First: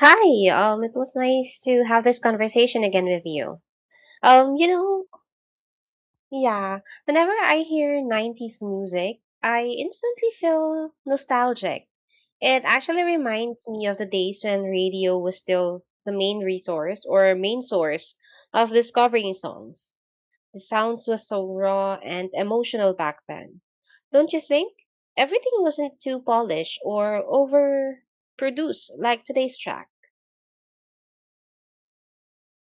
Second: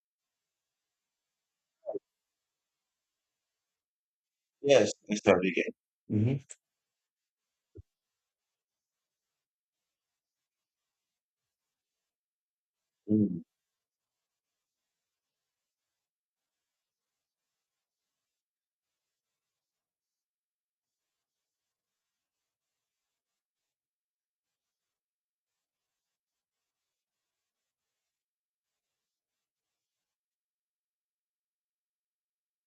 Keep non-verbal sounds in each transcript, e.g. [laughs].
Hi, it was nice to have this conversation again with you. Um, you Yes, know, study game. Mhm. yeah, whenever I hear 90s music, I instantly feel nostalgic. It actually Mm. reminds me of the days when radio was still the main resource or main source of discovering songs. The sounds was so raw and emotional back then. Don't you think? Everything wasn't too polished or overproduced like today's track.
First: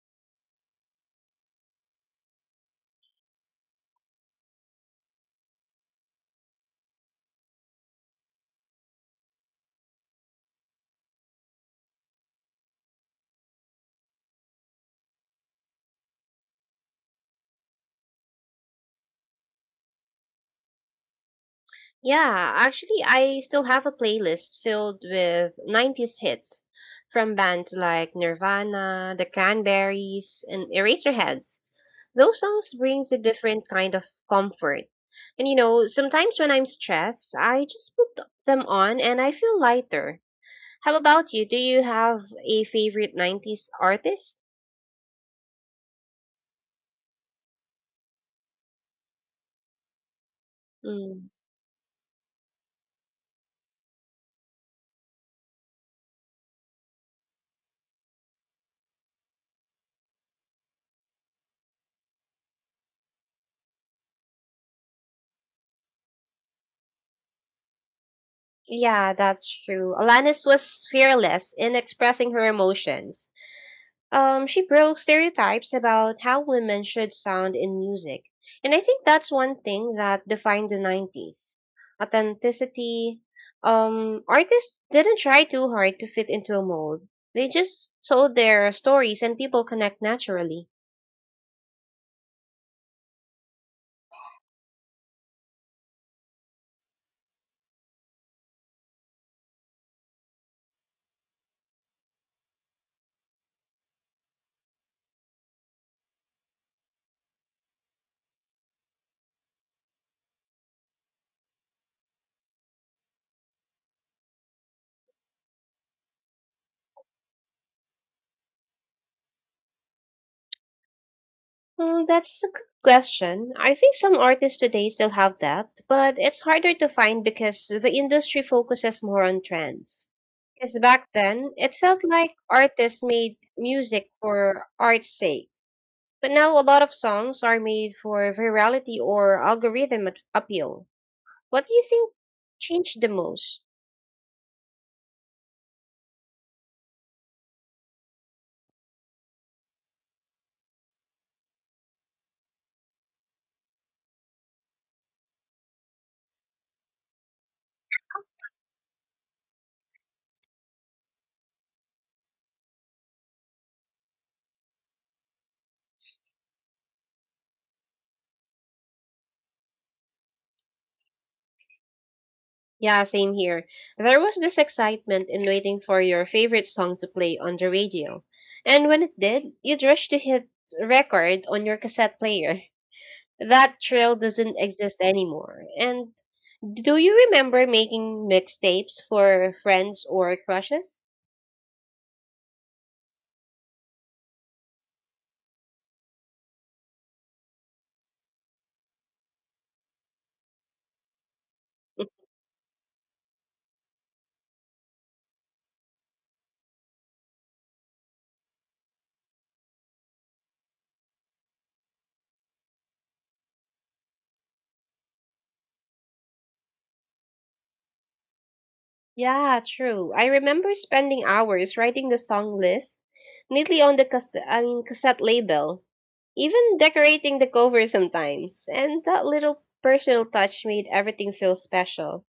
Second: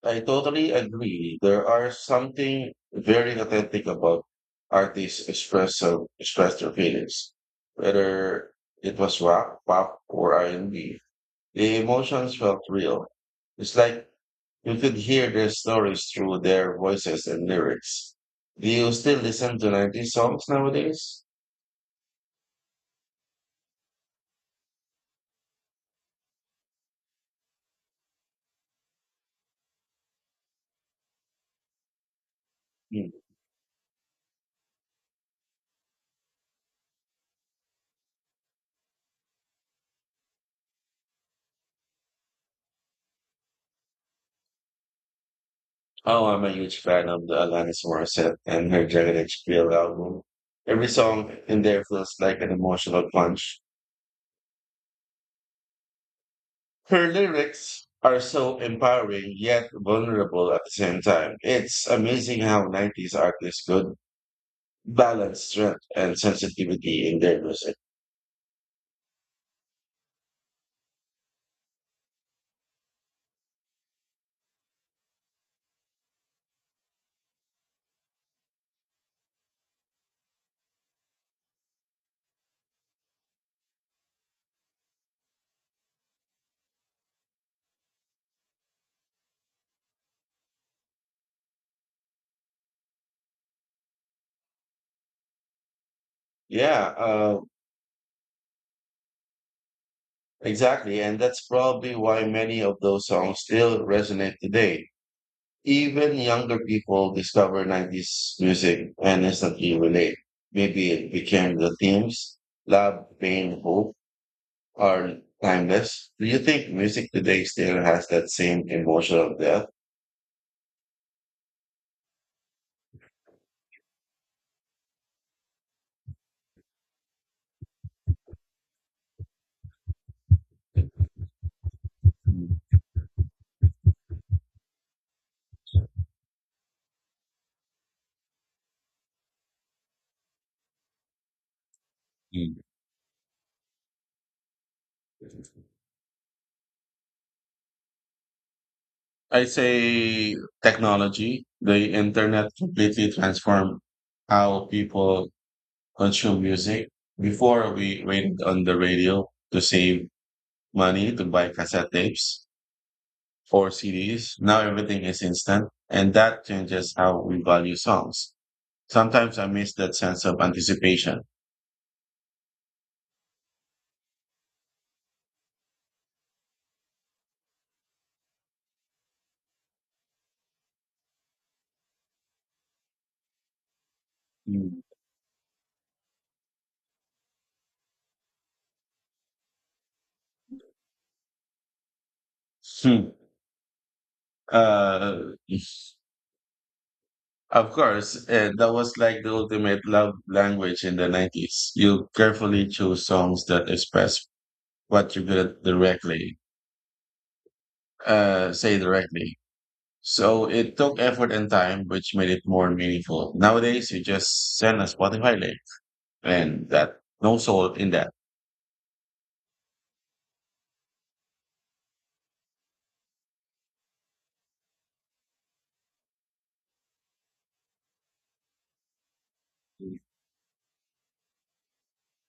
I totally agree. There are something very authentic about artists express express their feelings, whether it was rock, pop, or R and B. The emotions felt real. It's like you could hear their stories through their voices and lyrics. Do you still listen to 90s songs nowadays? Yeah, actually, I still have a playlist filled with 90s hits from bands like Nirvana, The Cranberries, and Eraserheads. Those songs Hmm. brings a different kind of comfort. And sometimes when I'm stressed, I just put them on and I feel lighter. How about you? Do you have a favorite 90s artist? Oh, I'm a huge fan of the Alanis Morissette and her Jagged Edge album. Every Mm. song in there feels like an emotional punch. Her lyrics are so empowering yet vulnerable at the same time. It's amazing how 90s artists could balance strength and sensitivity in their music. Yeah, that's true. Alanis was fearless in expressing her emotions. She broke stereotypes about how women should sound in music. And I think that's one thing that defined the 90s authenticity. Artists didn't try too hard to fit into a mold. They just told their stories and people connect naturally. Yeah, exactly. And that's probably why many of those songs still resonate today. Even younger people discover 90s music and instantly relate. Maybe it became the themes, love, pain, hope are timeless. Do you think music today still has that same emotional depth? Mm, that's a good question. I think some artists today still have depth, but it's harder to find because the industry focuses more on trends. Because back then, it felt like Mm. artists made music for art's sake. But now a lot of songs are made for virality or algorithm appeal. What do you think changed the most? I say technology, the internet completely transformed how people consume music. Before we waited on the radio to save money to buy cassette tapes for CDs. Now everything is instant, and that changes how we value songs. Sometimes I miss that sense of anticipation. Yeah, same here. There was this excitement in waiting for your favorite song to play on the radio. And when it did, you'd rush to hit record on your cassette player. That thrill doesn't Mm. exist anymore. And do you remember making mixtapes for friends or crushes? Hmm. [laughs] Uh, of course, that was like the ultimate love language in the 90s. You carefully choose songs that express what you feel directly, say directly. So it took effort and time, which made it more meaningful. Nowadays, you just send a Spotify link, and that no soul in that. Yeah, true. I remember spending hours writing the song list neatly on the cassette, I mean cassette label, even decorating the cover sometimes. And that little personal touch made everything feel special.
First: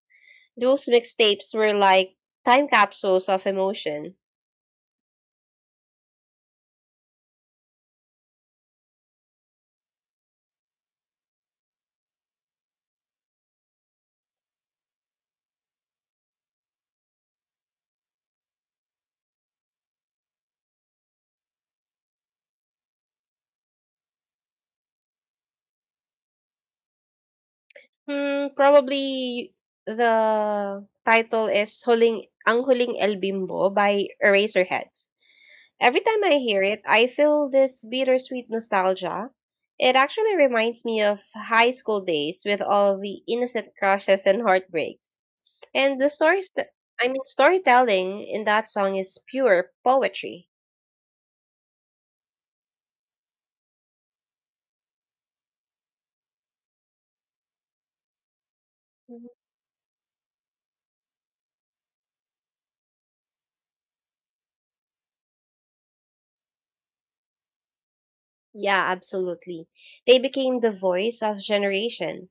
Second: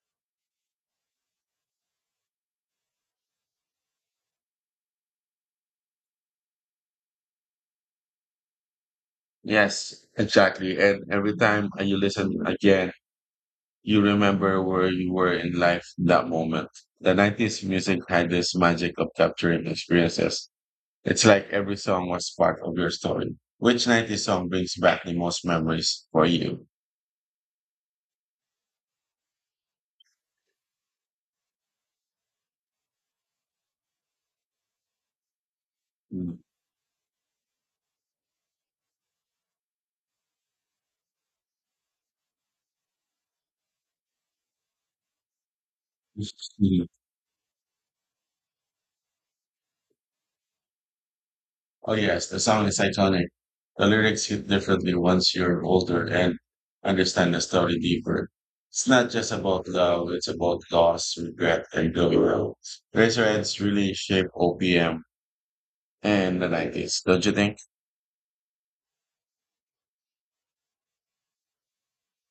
Those mixtapes were like time capsules of emotion. Yes, exactly. And every time you listen again, you remember where you were in life that moment. The 90s music had this magic of capturing experiences. It's like every song was part of your story. Which 90s song brings back the most memories for you? Hmm, probably the title is Huling Ang Huling El Bimbo by Eraserheads. Every time I hear it, I feel this bittersweet nostalgia. It actually reminds me of high school days with all the innocent crushes and heartbreaks. And the stories that I mean storytelling in that song is pure poetry. Oh yes, the song is iconic. The lyrics hit differently once you're older and understand the story deeper. It's not just about love, it's about loss, regret, and growing up. Razorheads really shaped OPM in the 90s, don't you think? Yeah, absolutely. They became the voice of generation.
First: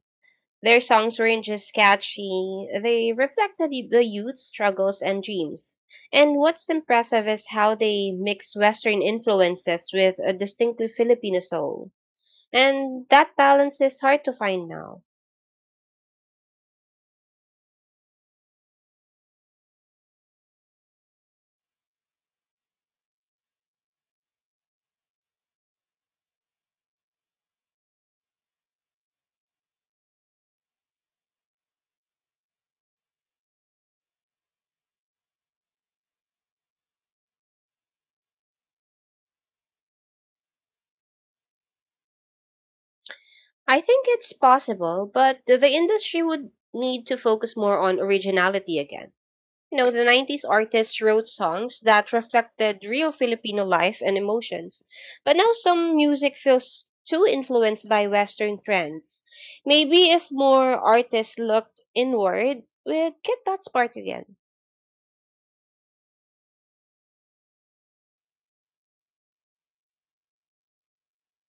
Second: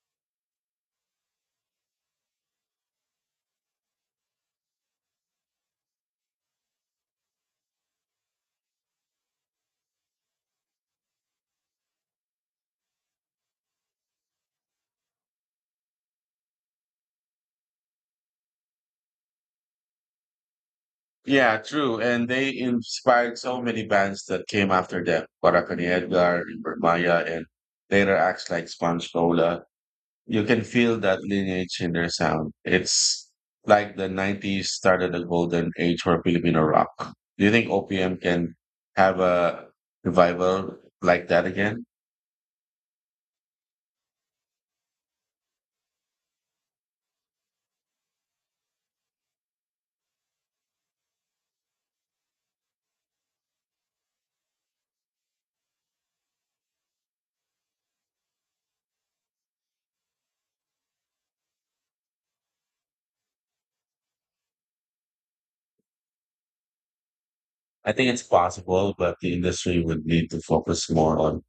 Their songs weren't just catchy, they reflected the youth's struggles and dreams. And what's impressive is how they mix Western influences with a distinctly Filipino soul. And that balance is hard to find now. Yeah, true. And they inspired so many bands that came after them. Barakani Edgar, River Maya, and later acts like Sponge Cola. You can feel that lineage in their sound. It's like the 90s started a golden age for Filipino rock. Do you think OPM can have a revival like that again? I think it's possible, but the industry would need to focus more on originality again. The 90s artists wrote songs that reflected real Filipino life and emotions. But now some music feels too influenced by Western trends. Maybe if more artists looked inward, we'd get that spark again. I think it's possible, but the industry would need to focus more on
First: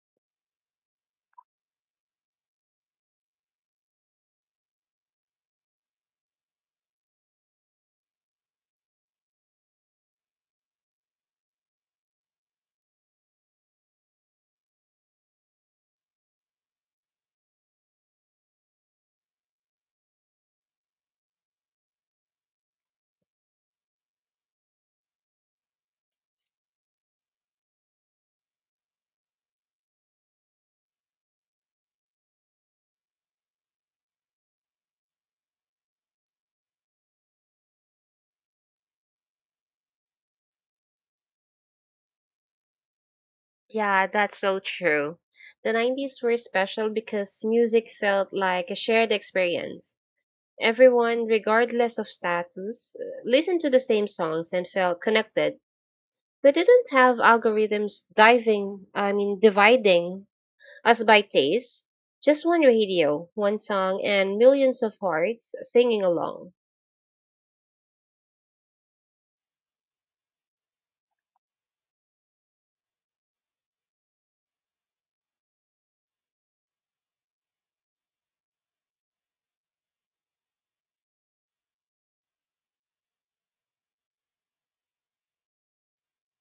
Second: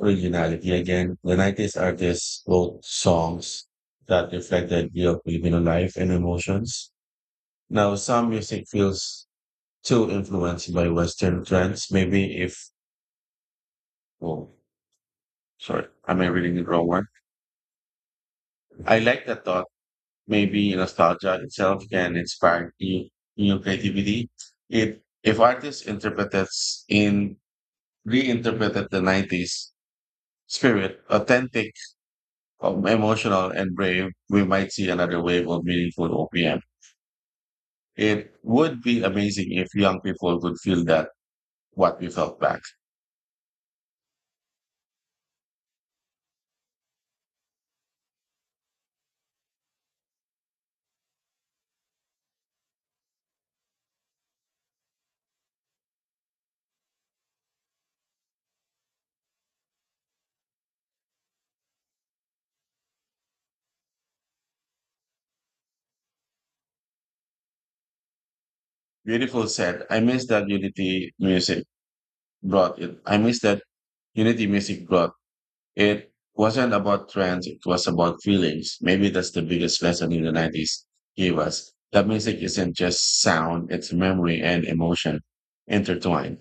originality again. The 90s artists wrote songs that reflect the idea of Filipino life and emotions. Now, some music feels too influenced by Western trends. Maybe if, oh, sorry, am I reading the wrong one? I like the thought. Maybe nostalgia itself can inspire new creativity. If if artists interprets in reinterpreted 90s spirit, authentic, emotional, and brave, we might see another wave of meaningful OPM. It would be amazing if young people could feel that what we felt back. Yeah, that's so true. The 90s were special because music felt like a shared experience. Everyone, regardless of status, listened to the same songs and felt connected. We didn't have algorithms I mean, dividing us by taste. Just one radio, one song, and millions of hearts singing along. Beautiful said, I miss that unity music brought it. I miss that unity music brought. It wasn't about trends, it was about feelings. Maybe that's the biggest lesson in the 90s gave us. That music isn't just sound, it's memory and emotion intertwined.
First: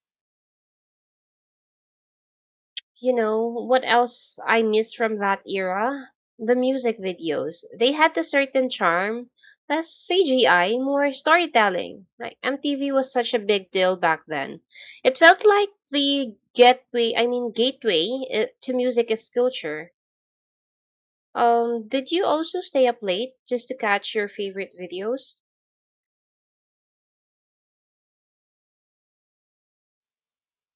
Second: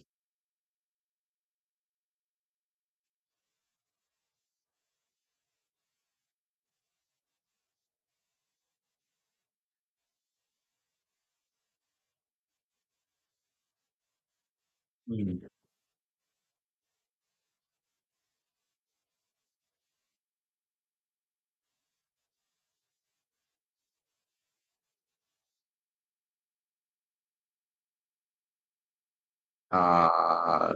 You know, what else I miss from that era? The music videos. They had a certain charm, less CGI, more storytelling. Like, MTV was such a big deal back then. It felt Mm. like the gateway, to music is culture. Did you also stay up late just to catch your favorite videos? Uh,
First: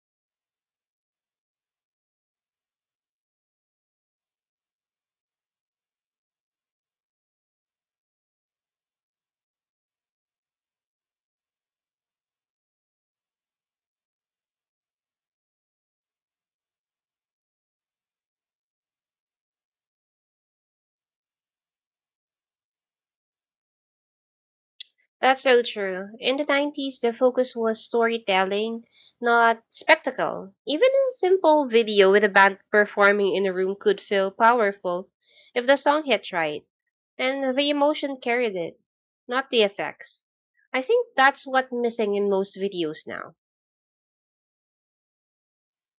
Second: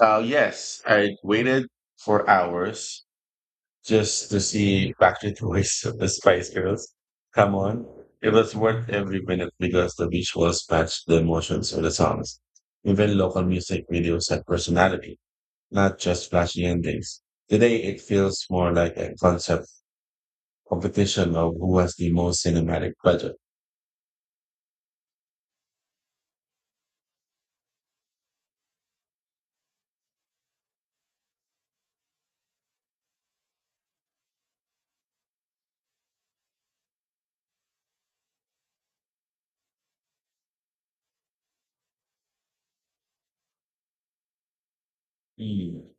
yes, I waited for hours just to see Backstreet Boys of the Spice Girls. Come on. It was worth every minute because the visuals matched the emotions of the songs. Even local music videos had personality not just flashy endings. Today, it feels more like a concept competition of who has the most cinematic budget. That's so true. In the 90s, the focus was storytelling, not spectacle. Even a simple video with a band performing in a room could feel powerful if the song hit right and the emotion carried it, not the effects. I think that's what's missing in most videos now. Mm.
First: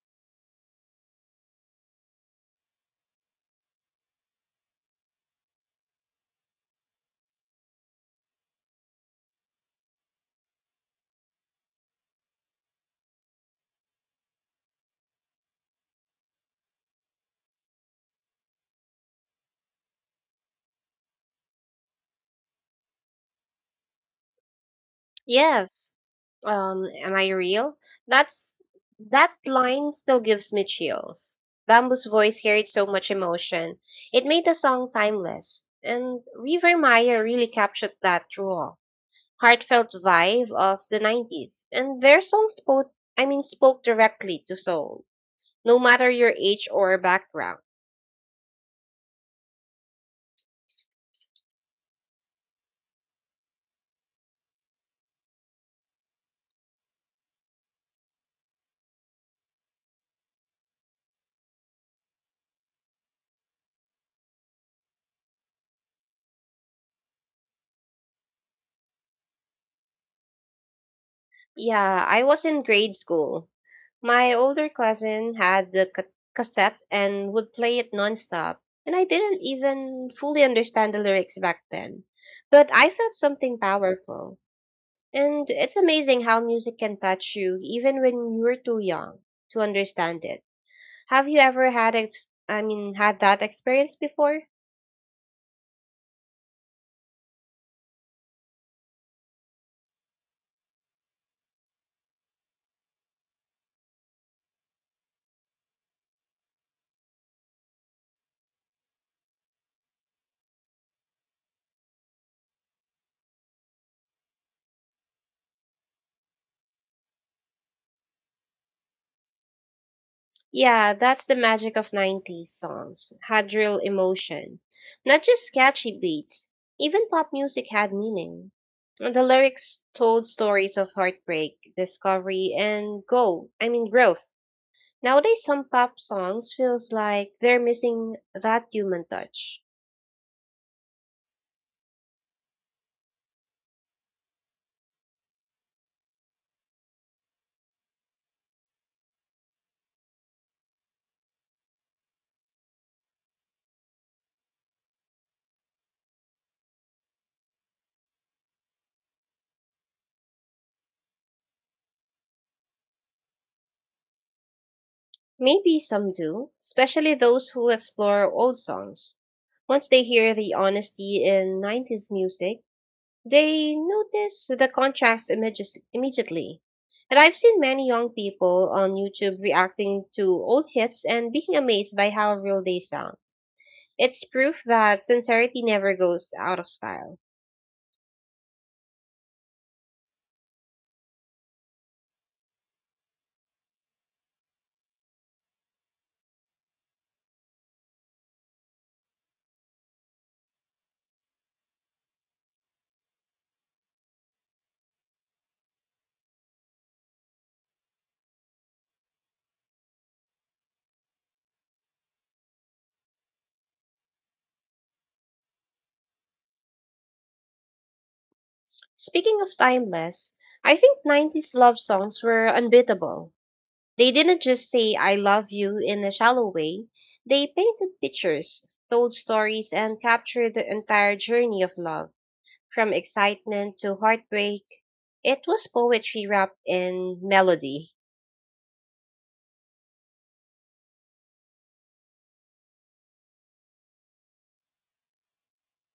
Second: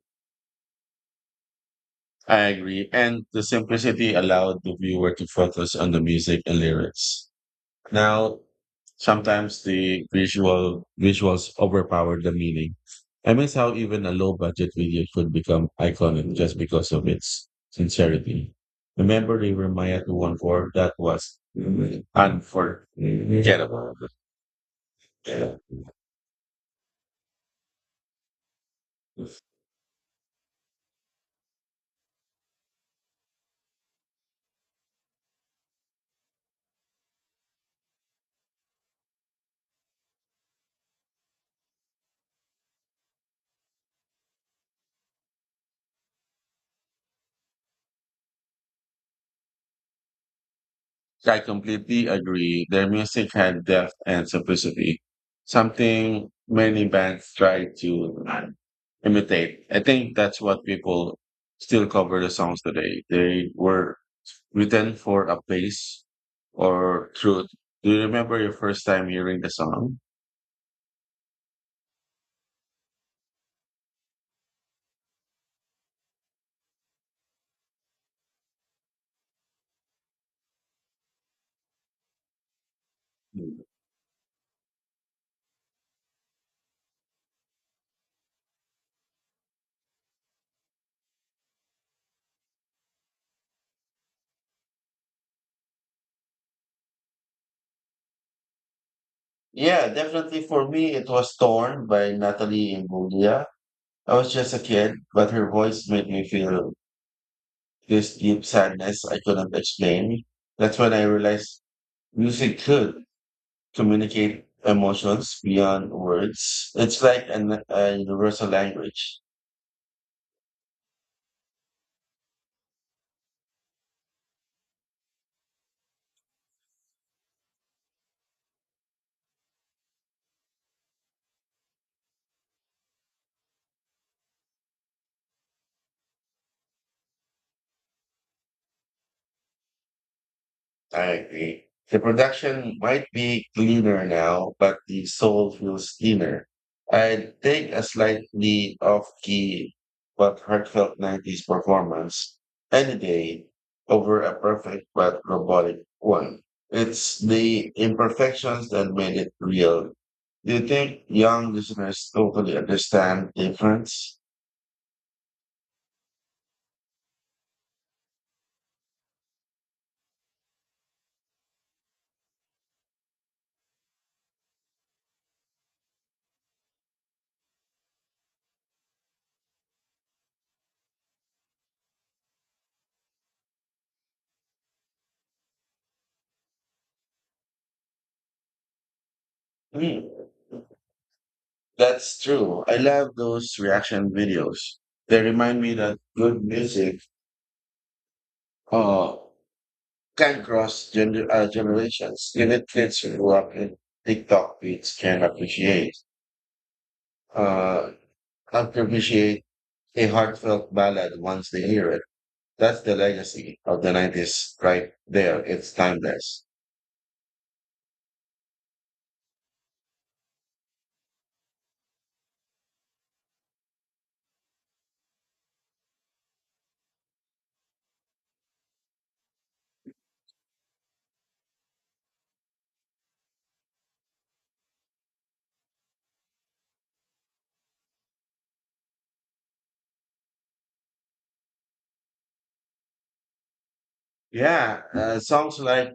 I agree. And the simplicity allowed the viewer to focus on the music and lyrics. Now, sometimes the visuals overpower the meaning. I miss how even a low budget video could become iconic just because of its sincerity. Remember the Jeremiah 214? That was unforgettable. Yes. Am I real? That's that line still gives me chills. Bamboo's voice carried so much emotion. It made the song timeless. And River Maya really captured that raw, heartfelt vibe of the 90s. And their song spoke I mean spoke directly to soul, no matter your age or background. So, I completely agree. Their music had depth and simplicity, something many bands try to imitate. I think that's what people still cover the songs today. They were written for a place or truth. Do you remember your first time hearing the song? Yeah, I was in grade school. My older cousin had the cassette and would play it nonstop, and I didn't even fully understand the lyrics back then. But I felt something powerful. And it's amazing how music can touch you even when you're too young to understand it. Have you ever had ex- I mean had that experience before? Yeah, definitely for me, it was Torn by Natalie Imbruglia. I was just a kid, but her voice made me feel this deep sadness I couldn't explain. That's when I realized music could communicate emotions beyond words. It's like a universal language. Yeah, that's the magic of 90s songs. Had real emotion. Not just catchy beats. Even pop music had meaning. And the lyrics told stories of heartbreak, discovery, and go, I mean growth. Nowadays some pop songs feels like they're missing that human touch. I agree. The production might be cleaner now, but the soul feels thinner. I'd take a slightly off-key but heartfelt 90s performance any day over a perfect but robotic one. It's the imperfections that made it real. Do you think young listeners totally understand the difference? Maybe some do, especially those who explore old songs. Once they hear the honesty in 90s music, they notice the contrast images immediately. And I've seen many young people on YouTube reacting to old hits and being amazed by how real they sound. It's proof that sincerity never goes out of style. Hmm. That's true. I love those reaction videos. They remind me that good music uh, can cross generations. Even kids who grew up in TikTok beats can uh, appreciate a heartfelt ballad once they hear it. That's the legacy of the 90s right there. It's timeless. Speaking of timeless, I think 90s love songs were unbeatable. They didn't just say I love you in a shallow way, they painted pictures, told stories, and captured the entire journey of love, from excitement to heartbreak. It was poetry wrapped in melody. Yeah, songs like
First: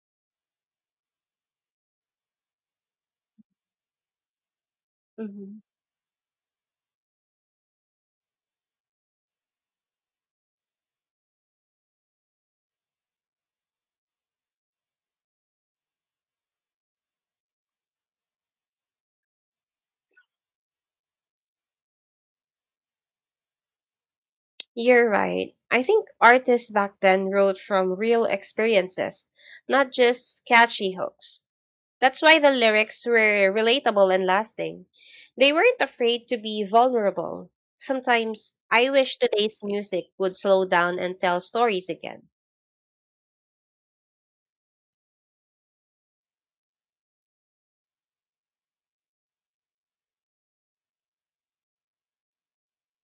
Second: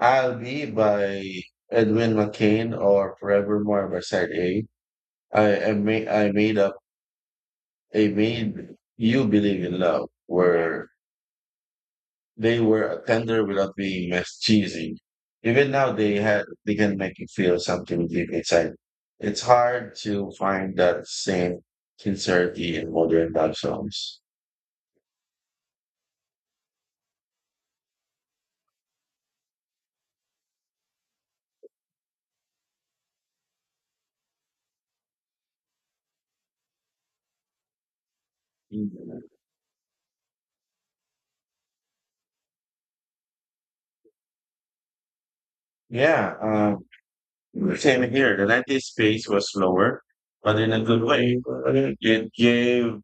I'll Be by Edwin McCain or Forevermore by Side A. Mhm. I, ma- I made up, I made You Believe in Love were. They were tender without being mess cheesy. Even now, they can make you feel something deep inside. It's hard to find that same sincerity in modern love songs. You're right. I think artists back then wrote from real experiences, not just catchy hooks. That's why the lyrics were relatable and lasting. They weren't afraid to be vulnerable. Sometimes I wish Mm. today's music would slow down and tell stories again. Yeah, same here. The 90s pace was slower, but in a good way. It gave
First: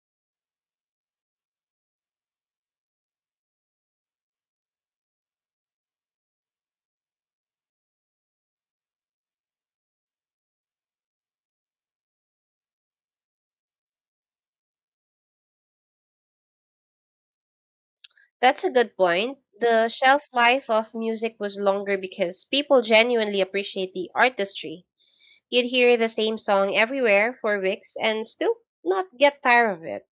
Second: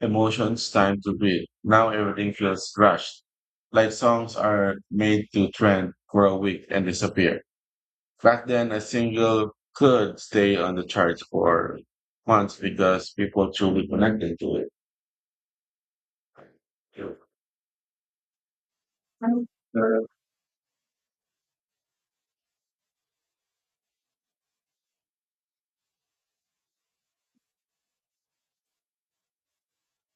emotions time to breathe. Now everything feels rushed. Like songs are made to trend for a week and disappear. Back then, a single could stay on the charts for months because people truly connected to it. That's a good point. The shelf life of music was longer because people genuinely appreciate the artistry. You'd hear the same song everywhere for weeks and still not get tired of it.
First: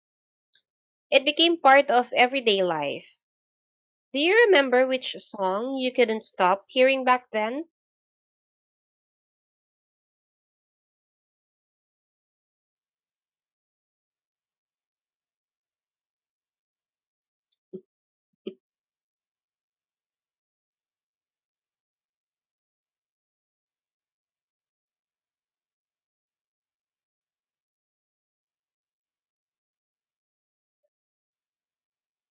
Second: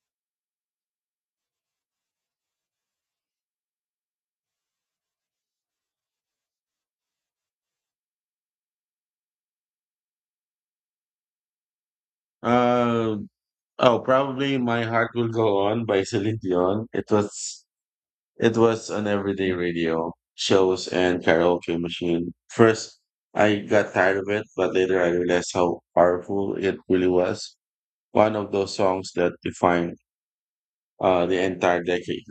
It became part of everyday life. Do you remember which song you couldn't stop hearing back then? Uh, oh, probably My Heart Will Go On by Celine Dion. It was an everyday radio, shows, and karaoke machine. First, I got tired of it, but later I realized how powerful it really was. One of those songs that defined the entire decade.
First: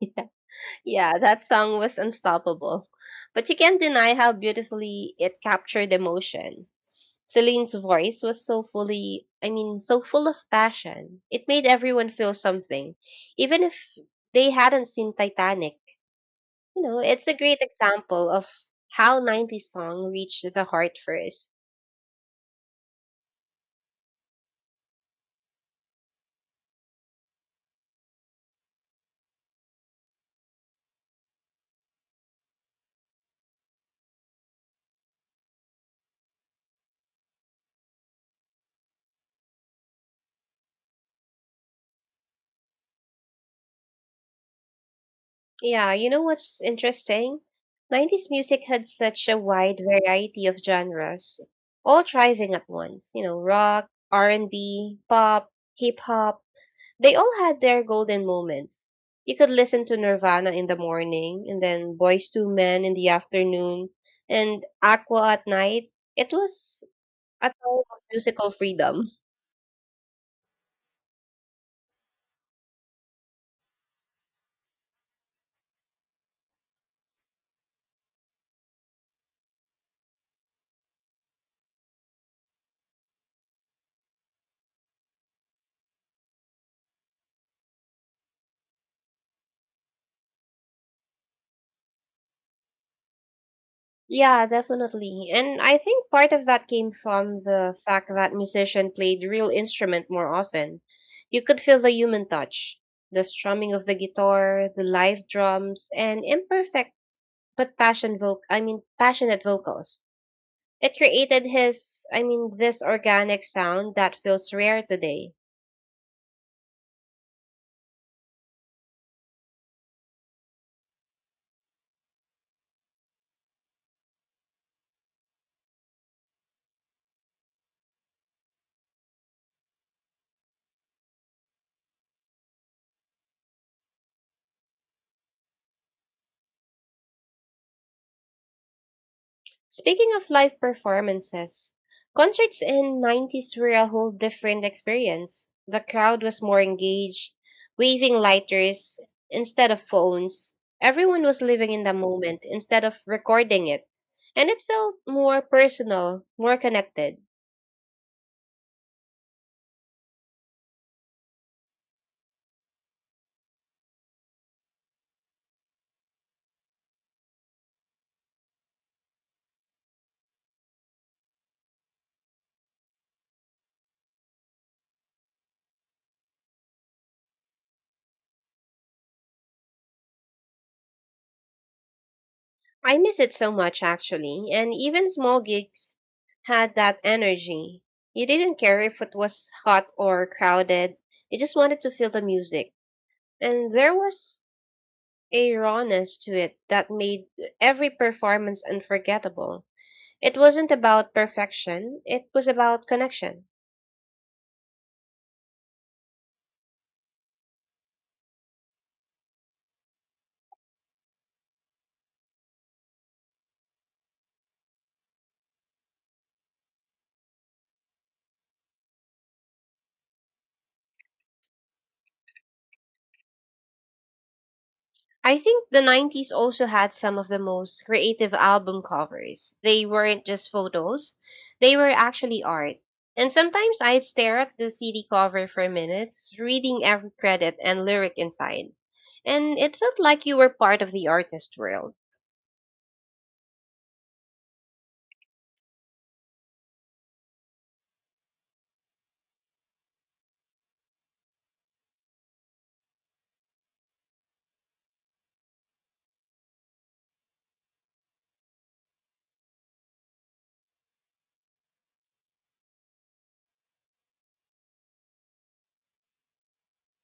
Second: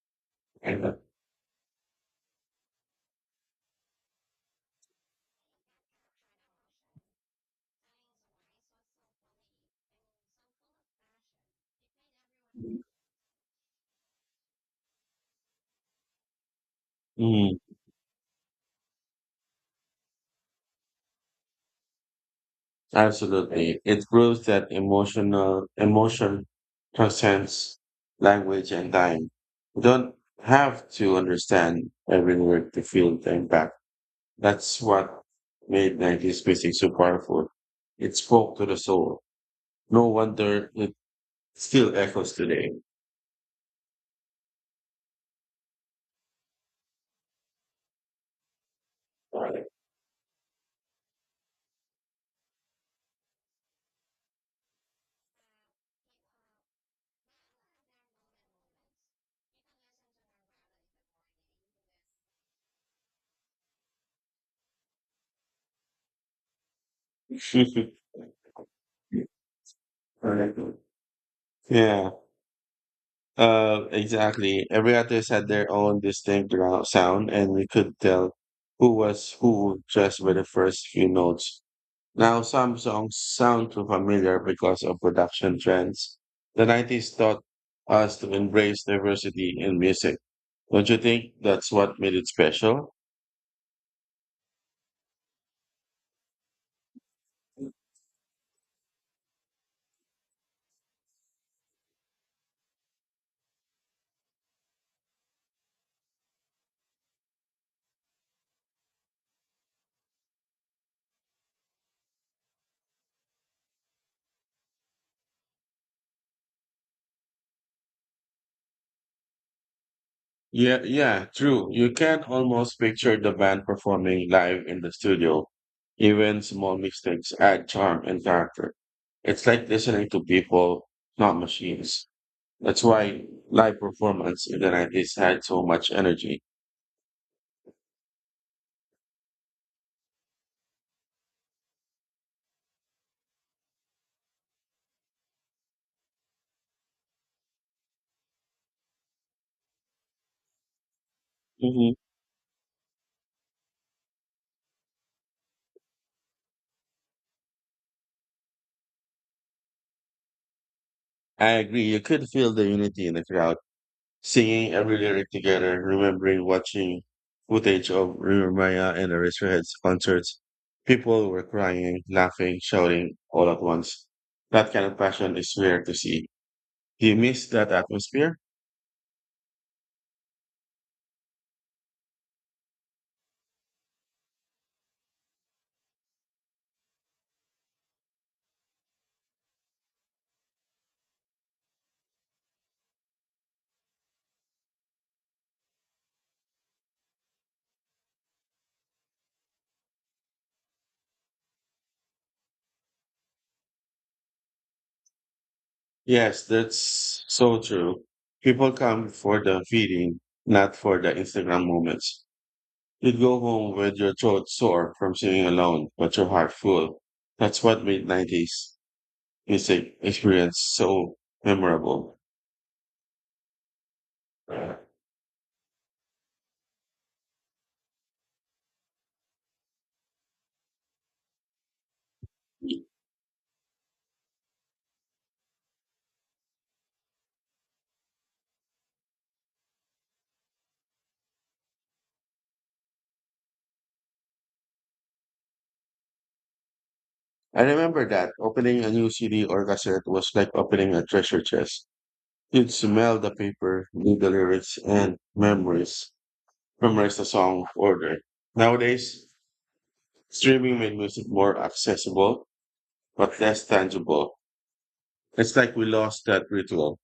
[laughs] Yeah, that song was unstoppable. But you can't deny how beautifully it captured emotion. Celine's voice was so full of passion. It made everyone feel something, even if they hadn't seen Titanic. You know, it's a great Mm, example of how 90s song reached the heart first. absolutely. It proves that emotion transcends language and time. You don't have to understand every word to feel the impact. That's what made 90s music so powerful. It spoke to the soul. No wonder it still echoes today. Yeah, you know what's interesting? 90s music had such a wide variety of genres, all thriving at once. Rock, R&B, pop, hip hop. They all had their golden moments. You could listen to Nirvana in the morning and then Boys Two Men in the afternoon and Aqua at night. It was a time of [laughs] musical freedom. Yeah, exactly. Every artist had their own distinct sound, and we could tell who was who just by the first few notes. Now, some songs sound too familiar because of production trends. The 90s taught us to embrace diversity in music. Don't you think that's what made it special? Yeah, definitely. And I think part of that came from the fact that musicians played real instrument more often. You could feel the human touch, the strumming of the guitar, the live drums, and imperfect but passionate vocals. It created his I mean this organic sound that feels rare today. Yeah, true. You can almost picture the band performing live in the studio. Even small mistakes add charm and character. It's like listening to people, not machines. That's why live performance in the 90s had so much energy. Speaking of live performances, concerts in 90s were a whole different experience. The crowd was more engaged, waving lighters instead of phones. Everyone was living in the Hmm. moment instead of recording it. And it felt more personal, more connected. I agree. You could feel the unity in the crowd, singing every lyric together, remembering watching footage of River and Eraserhead's concerts. People were crying, laughing, shouting all at once. That kind of passion is rare to see. You miss that atmosphere? I miss it so much actually, and even small gigs had that energy. You didn't care if it was hot or crowded. You just wanted to feel the music. And there was a rawness to it that made every performance unforgettable. It wasn't about perfection, it was about connection. Yes, that's so true. People come for the feeding, not for the Instagram moments. You go home with your throat sore from singing alone, but your heart full. That's what made 90s music experience so memorable. I think the 90s also had some of the most creative album covers. They weren't just photos, they were actually art. And sometimes I'd stare at the CD cover for minutes, reading every credit and lyric inside. And it felt like you were part of the artist world. I remember that opening a new CD or cassette was like opening a treasure chest. You'd smell the paper, read the lyrics, and memorize the song order. Nowadays, streaming made music more accessible, but less tangible. It's like we lost that ritual.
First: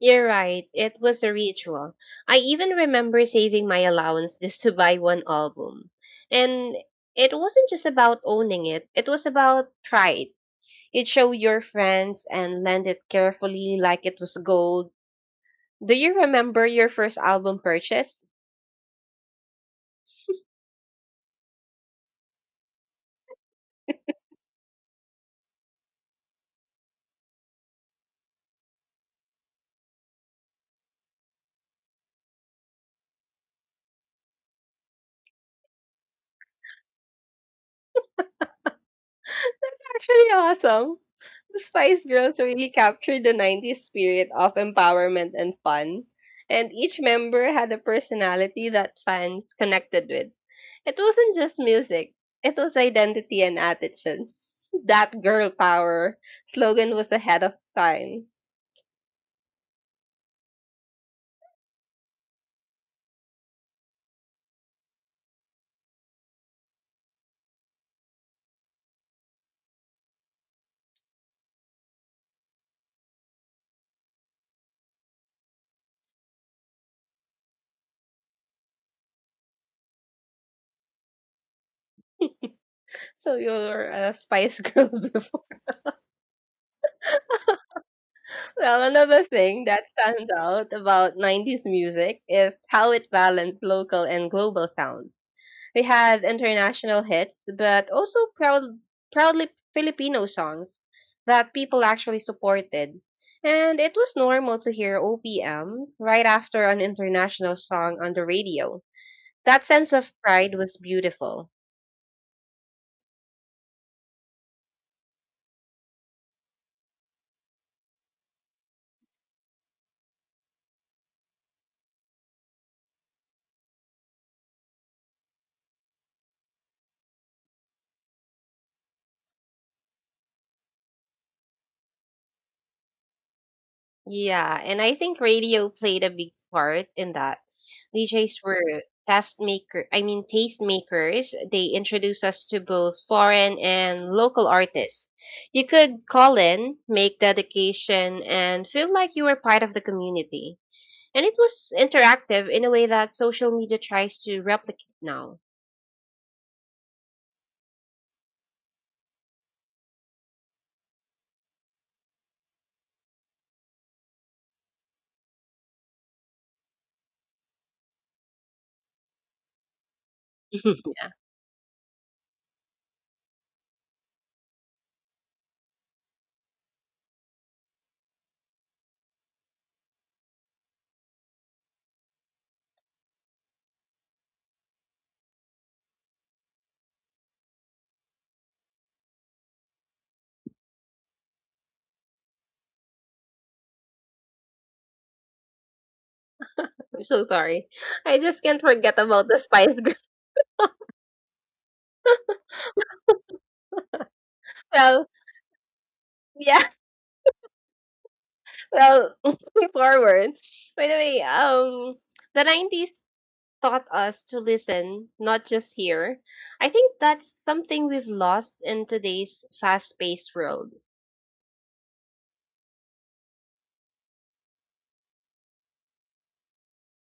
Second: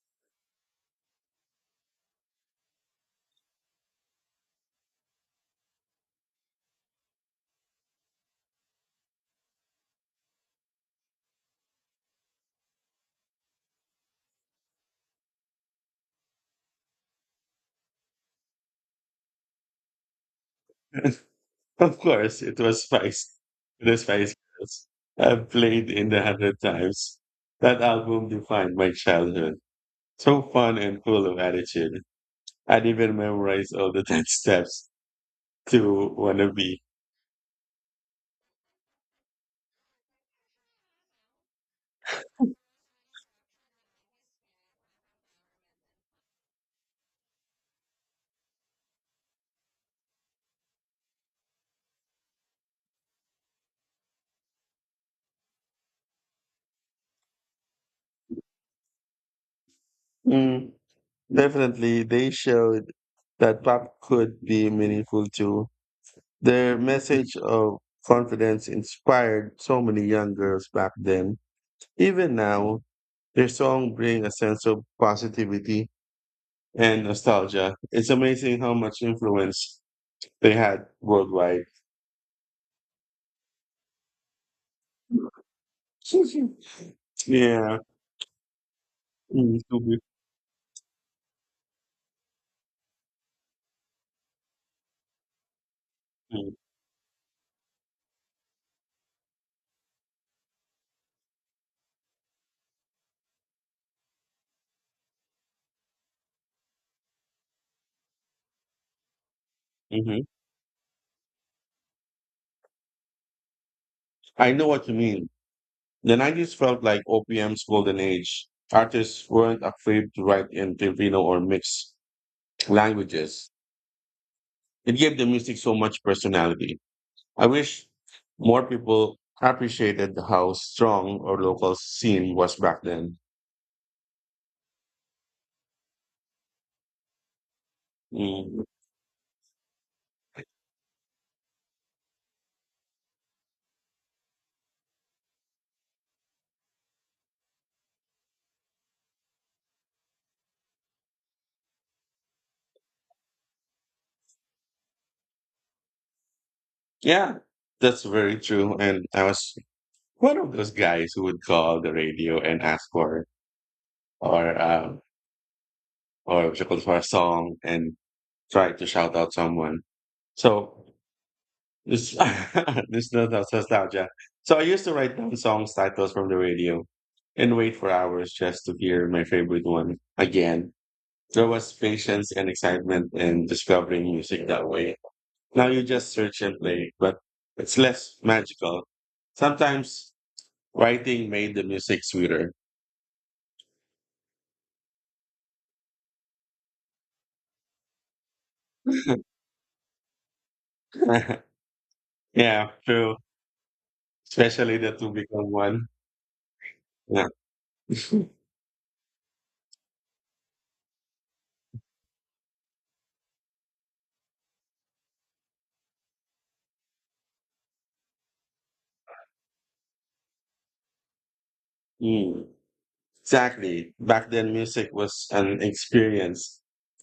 You're right. It was a ritual. I even remember saving my allowance just to buy one album. And it wasn't just about owning it, it was about pride. You'd show your friends and lend it carefully like it was gold. Do you remember your first album purchase? [laughs] Of course, it was Spice. The Spice Girls. I've played in the hundred times. That album defined my childhood. So fun and full of attitude. I'd even memorize all the [laughs] 10 steps to Wannabe. That's actually awesome. The Spice Girls really captured the 90s spirit of empowerment and fun, and each member had a personality that fans connected with. It wasn't just music, it was identity and attitude. [laughs] That girl power slogan was ahead of time. Mm, definitely, they showed that pop could be meaningful too. Their message of confidence inspired so many young girls back then. Even now, their song bring a sense of positivity and nostalgia. It's amazing how much influence they had worldwide. So you were a Spice Girl [laughs] before. [laughs] Yeah. Well, another Mm, thing to that be- stands out about 90s music is how it balanced local and global sounds. We had mm, international hits, but also proudly Filipino songs that people actually supported. And it was normal to hear OPM right after an international song on the radio. That sense of mhm. pride was beautiful. I know what you mean. The 90s felt like OPM's golden age. Artists weren't afraid to write in Filipino or mixed languages. It gave the music so much personality. I wish more people appreciated how strong our local scene was back then. Yeah, and I think radio played a big part in that. DJs Mm, were taste makers. They introduced us to both foreign and local artists. You could call in, make dedication, and feel like you were part of the community. And it was interactive in a way that social media tries to replicate now. yeah, that's very true. And I was one of those guys who would call the radio and ask for or um, or what you call it, for a song and try to shout out someone. [laughs] So I'm this [laughs] this no- no- nostalgia. So I used to write down songs titles from the radio and wait for hours just to hear my favorite one again. There was patience and excitement in discovering music that way. Now you just search and play, but it's less magical. Sometimes writing made the music sweeter. so sorry. I just can't forget about the Spice Girl. [laughs] [laughs] Yeah, true. Especially the Well, two become one. yeah. Yeah. [laughs] Well, [laughs] moving forward. By the way, the '90s taught us to listen, not just hear. I think that's something we've lost in today's fast-paced world. Mm. Exactly. Back then, music was an experience,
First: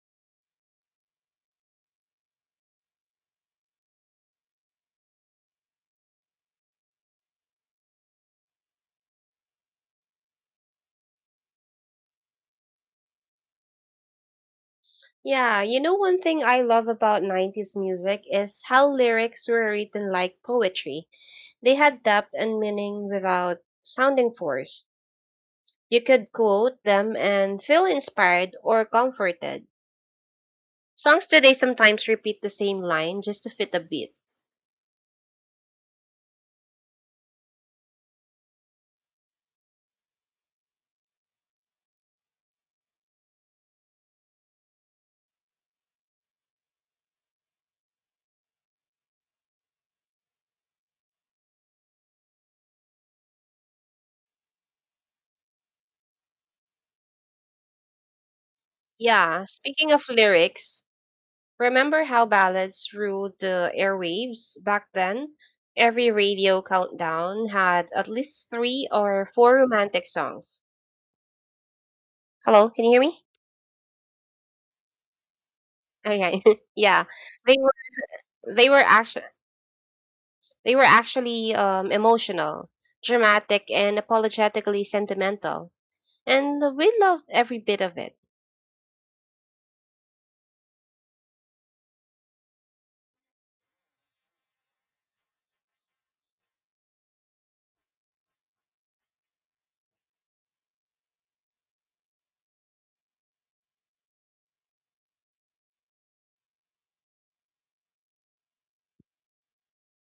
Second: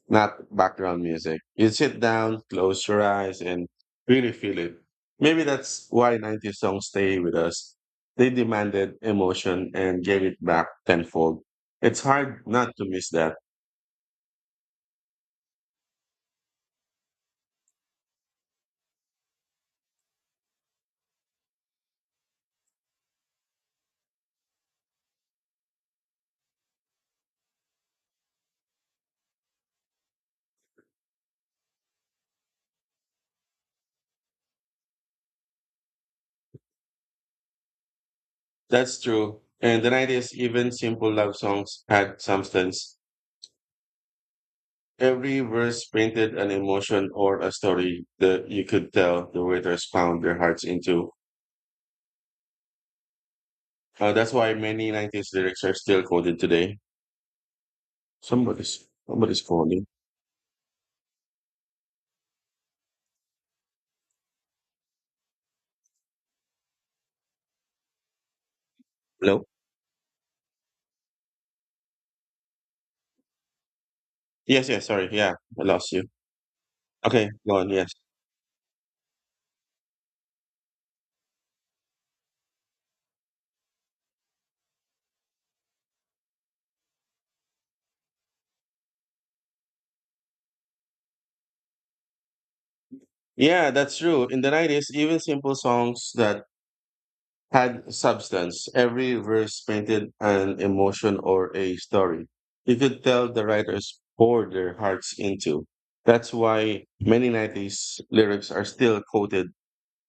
not background music. You sit down, close your eyes, and really feel it. Maybe that's why 90s songs stay with us. They demanded emotion and gave it back tenfold. It's hard not to miss that. Yeah, you know one thing I love about '90s music is how lyrics were written like poetry. They had depth and meaning without sounding forced. You could quote them and feel inspired or comforted. Songs today sometimes repeat the same line just to fit a beat. That's true. And the 90s, even simple love songs had substance. Every verse painted an emotion or a story that you could tell the waiters found their hearts into. That's why many 90s lyrics are still quoted today. Somebody's Yeah, calling. speaking of lyrics, remember how ballads ruled the airwaves back then? Every radio countdown had at least three or Hello? four romantic songs. Hello, can you hear me? Yes, sorry. Yeah, I lost you. Okay. [laughs] yeah. Okay, They go on, yes. were they were actually they were actually emotional, dramatic and apologetically sentimental. And we loved every bit of it. Yeah, that's true. In the 90s, even simple songs that had substance, every verse painted an emotion or a story. You could tell the writers poured their hearts into. That's why many 90s lyrics are still quoted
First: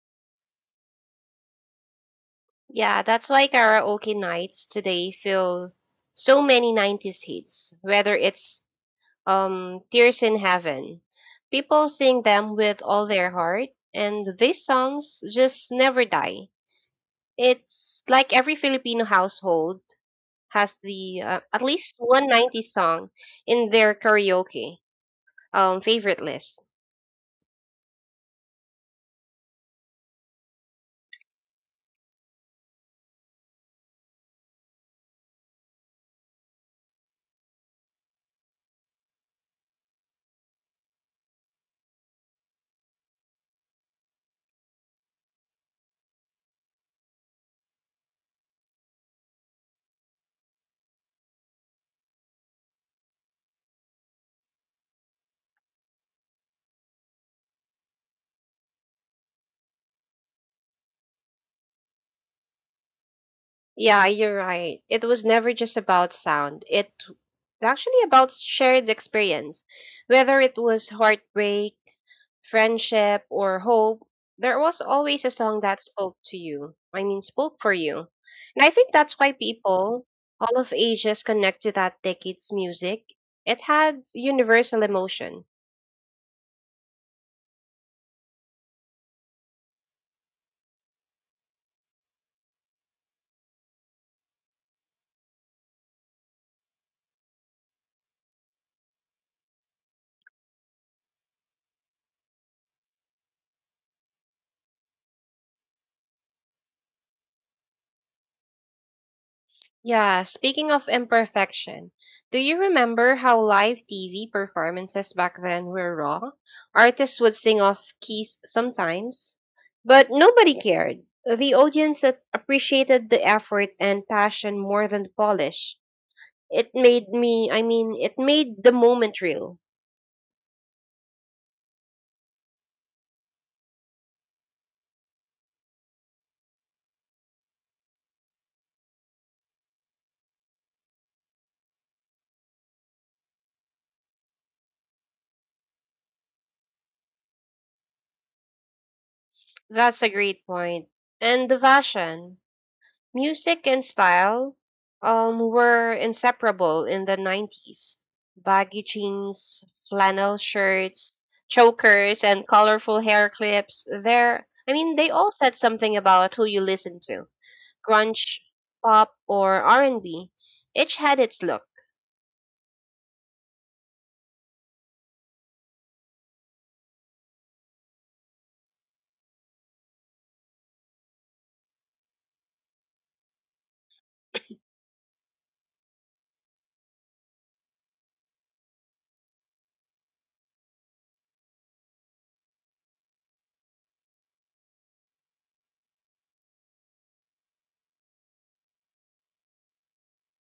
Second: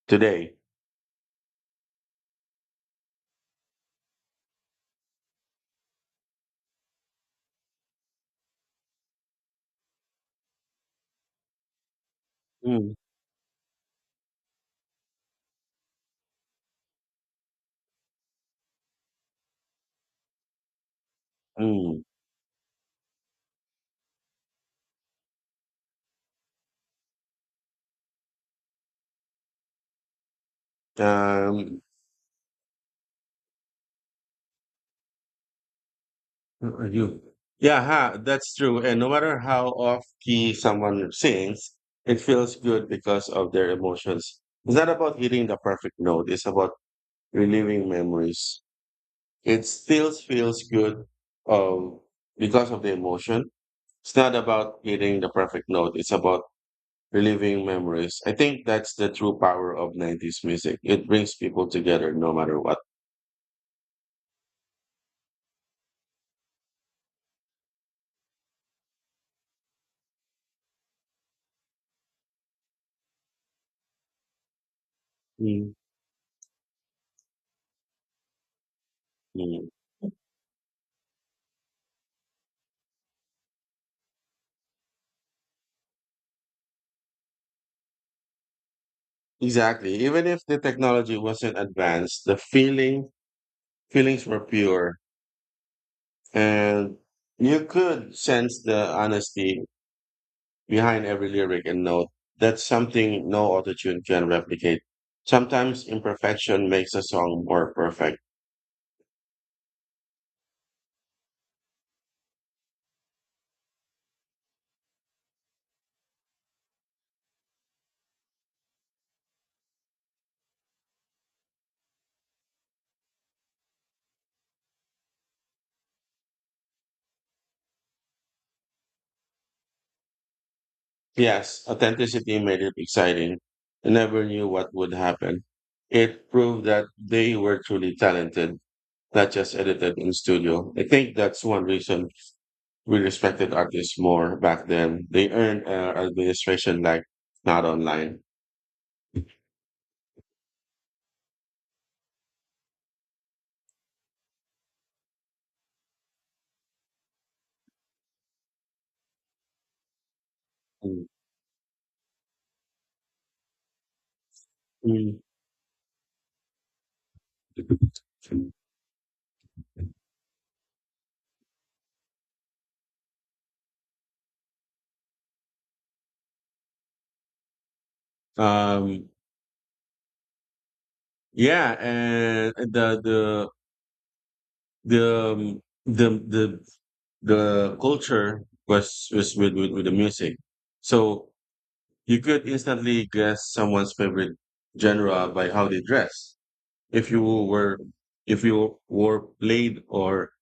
today. Yeah, that's why karaoke nights today feel so many 90s hits, whether it's Tears in Heaven. People sing them with Mm, all their heart, and these songs just never die. It's like every Filipino household has the at least mm. one nineties song in their karaoke favorite list. Um, Uh, You, yeah, ha, that's true. And no matter how off key someone sings, it feels good because of their emotions. It's not about hitting the perfect note. It's about reliving memories. It still feels good, um, because of the emotion. It's not about hitting the perfect note. It's about reliving memories. I think that's the true power of 90s music. It brings people together no matter what. Yeah, you're right. It was never just about sound. It was actually about shared experience, whether it was heartbreak friendship, or hope, there was always a song Mm, that spoke to you. I mean, spoke for you. And I think that's why mm. people, all of ages, connect to that decade's music. It had universal emotion. Exactly. Even if the technology wasn't advanced, the feeling feelings were pure, and you could sense the honesty behind every lyric and note. That's something no autotune can replicate. Sometimes imperfection makes a song more perfect. Yeah, speaking of imperfection, do you remember how live TV performances back then were raw? Artists would sing off keys sometimes, but nobody cared. The audience appreciated the effort and passion more than the polish. It made me, I mean, It made the moment real. Yes, authenticity made it exciting. I never knew what would happen. It proved that they were truly talented, not just edited in studio. I think that's one reason we respected artists more back then. They earned administration like not online. That's a great point. And the fashion, music and style were inseparable in the 90s. Baggy jeans, flannel shirts, chokers and colorful hair clips. They Mm. all said something about who you listen to. Grunge, pop or R&B. Each had its look. Um, yeah, and the um, the the the culture was with the music. So you could instantly guess someone's favorite genre by how they dress. If you were if you wore plaid or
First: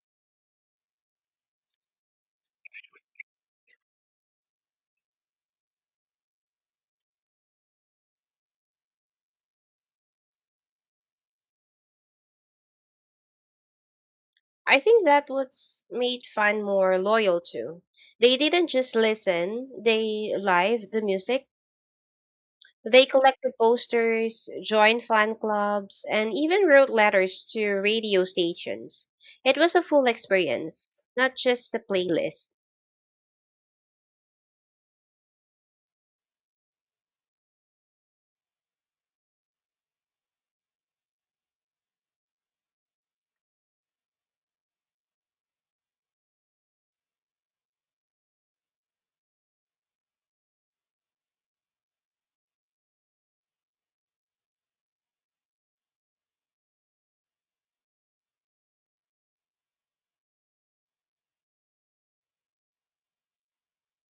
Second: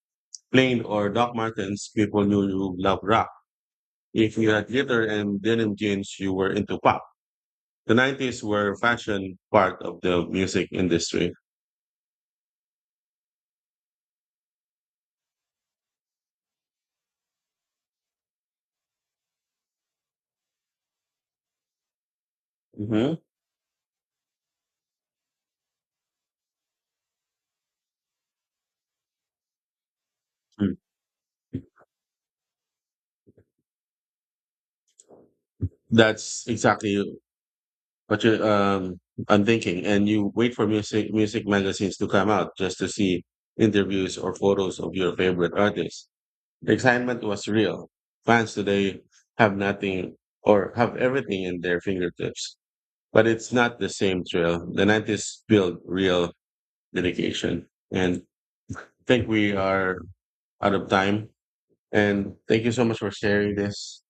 plain or Doc Martens, people knew you love rock. If you had glitter and denim jeans, you were into pop. 90s were fashion part of the music industry. I think that what's made fan more loyal too. They didn't just listen, they live the music. They Hmm. collected posters, joined fan clubs, and even wrote letters to radio stations. It was a full experience, not just a playlist. That's exactly what you I'm thinking. And you wait for music magazines to come out just to see interviews or photos of your favorite artists. The excitement was real. Fans today have nothing or have everything in their fingertips, but it's not the same thrill. The 90s built real dedication. And I think we are out of time. And thank you so much for sharing this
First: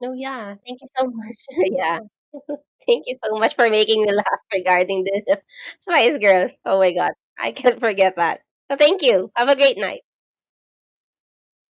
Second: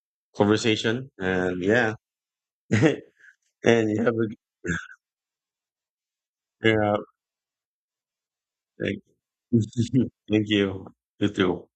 No, yeah, thank you so conversation. much. And [laughs] yeah, yeah, [laughs] thank you and so much for you making me [laughs] have a laugh regarding the [laughs] Spice Girls. good Oh my god, I can't forget that. So thank. thank you. Have a great night. [laughs] Thank you. You too.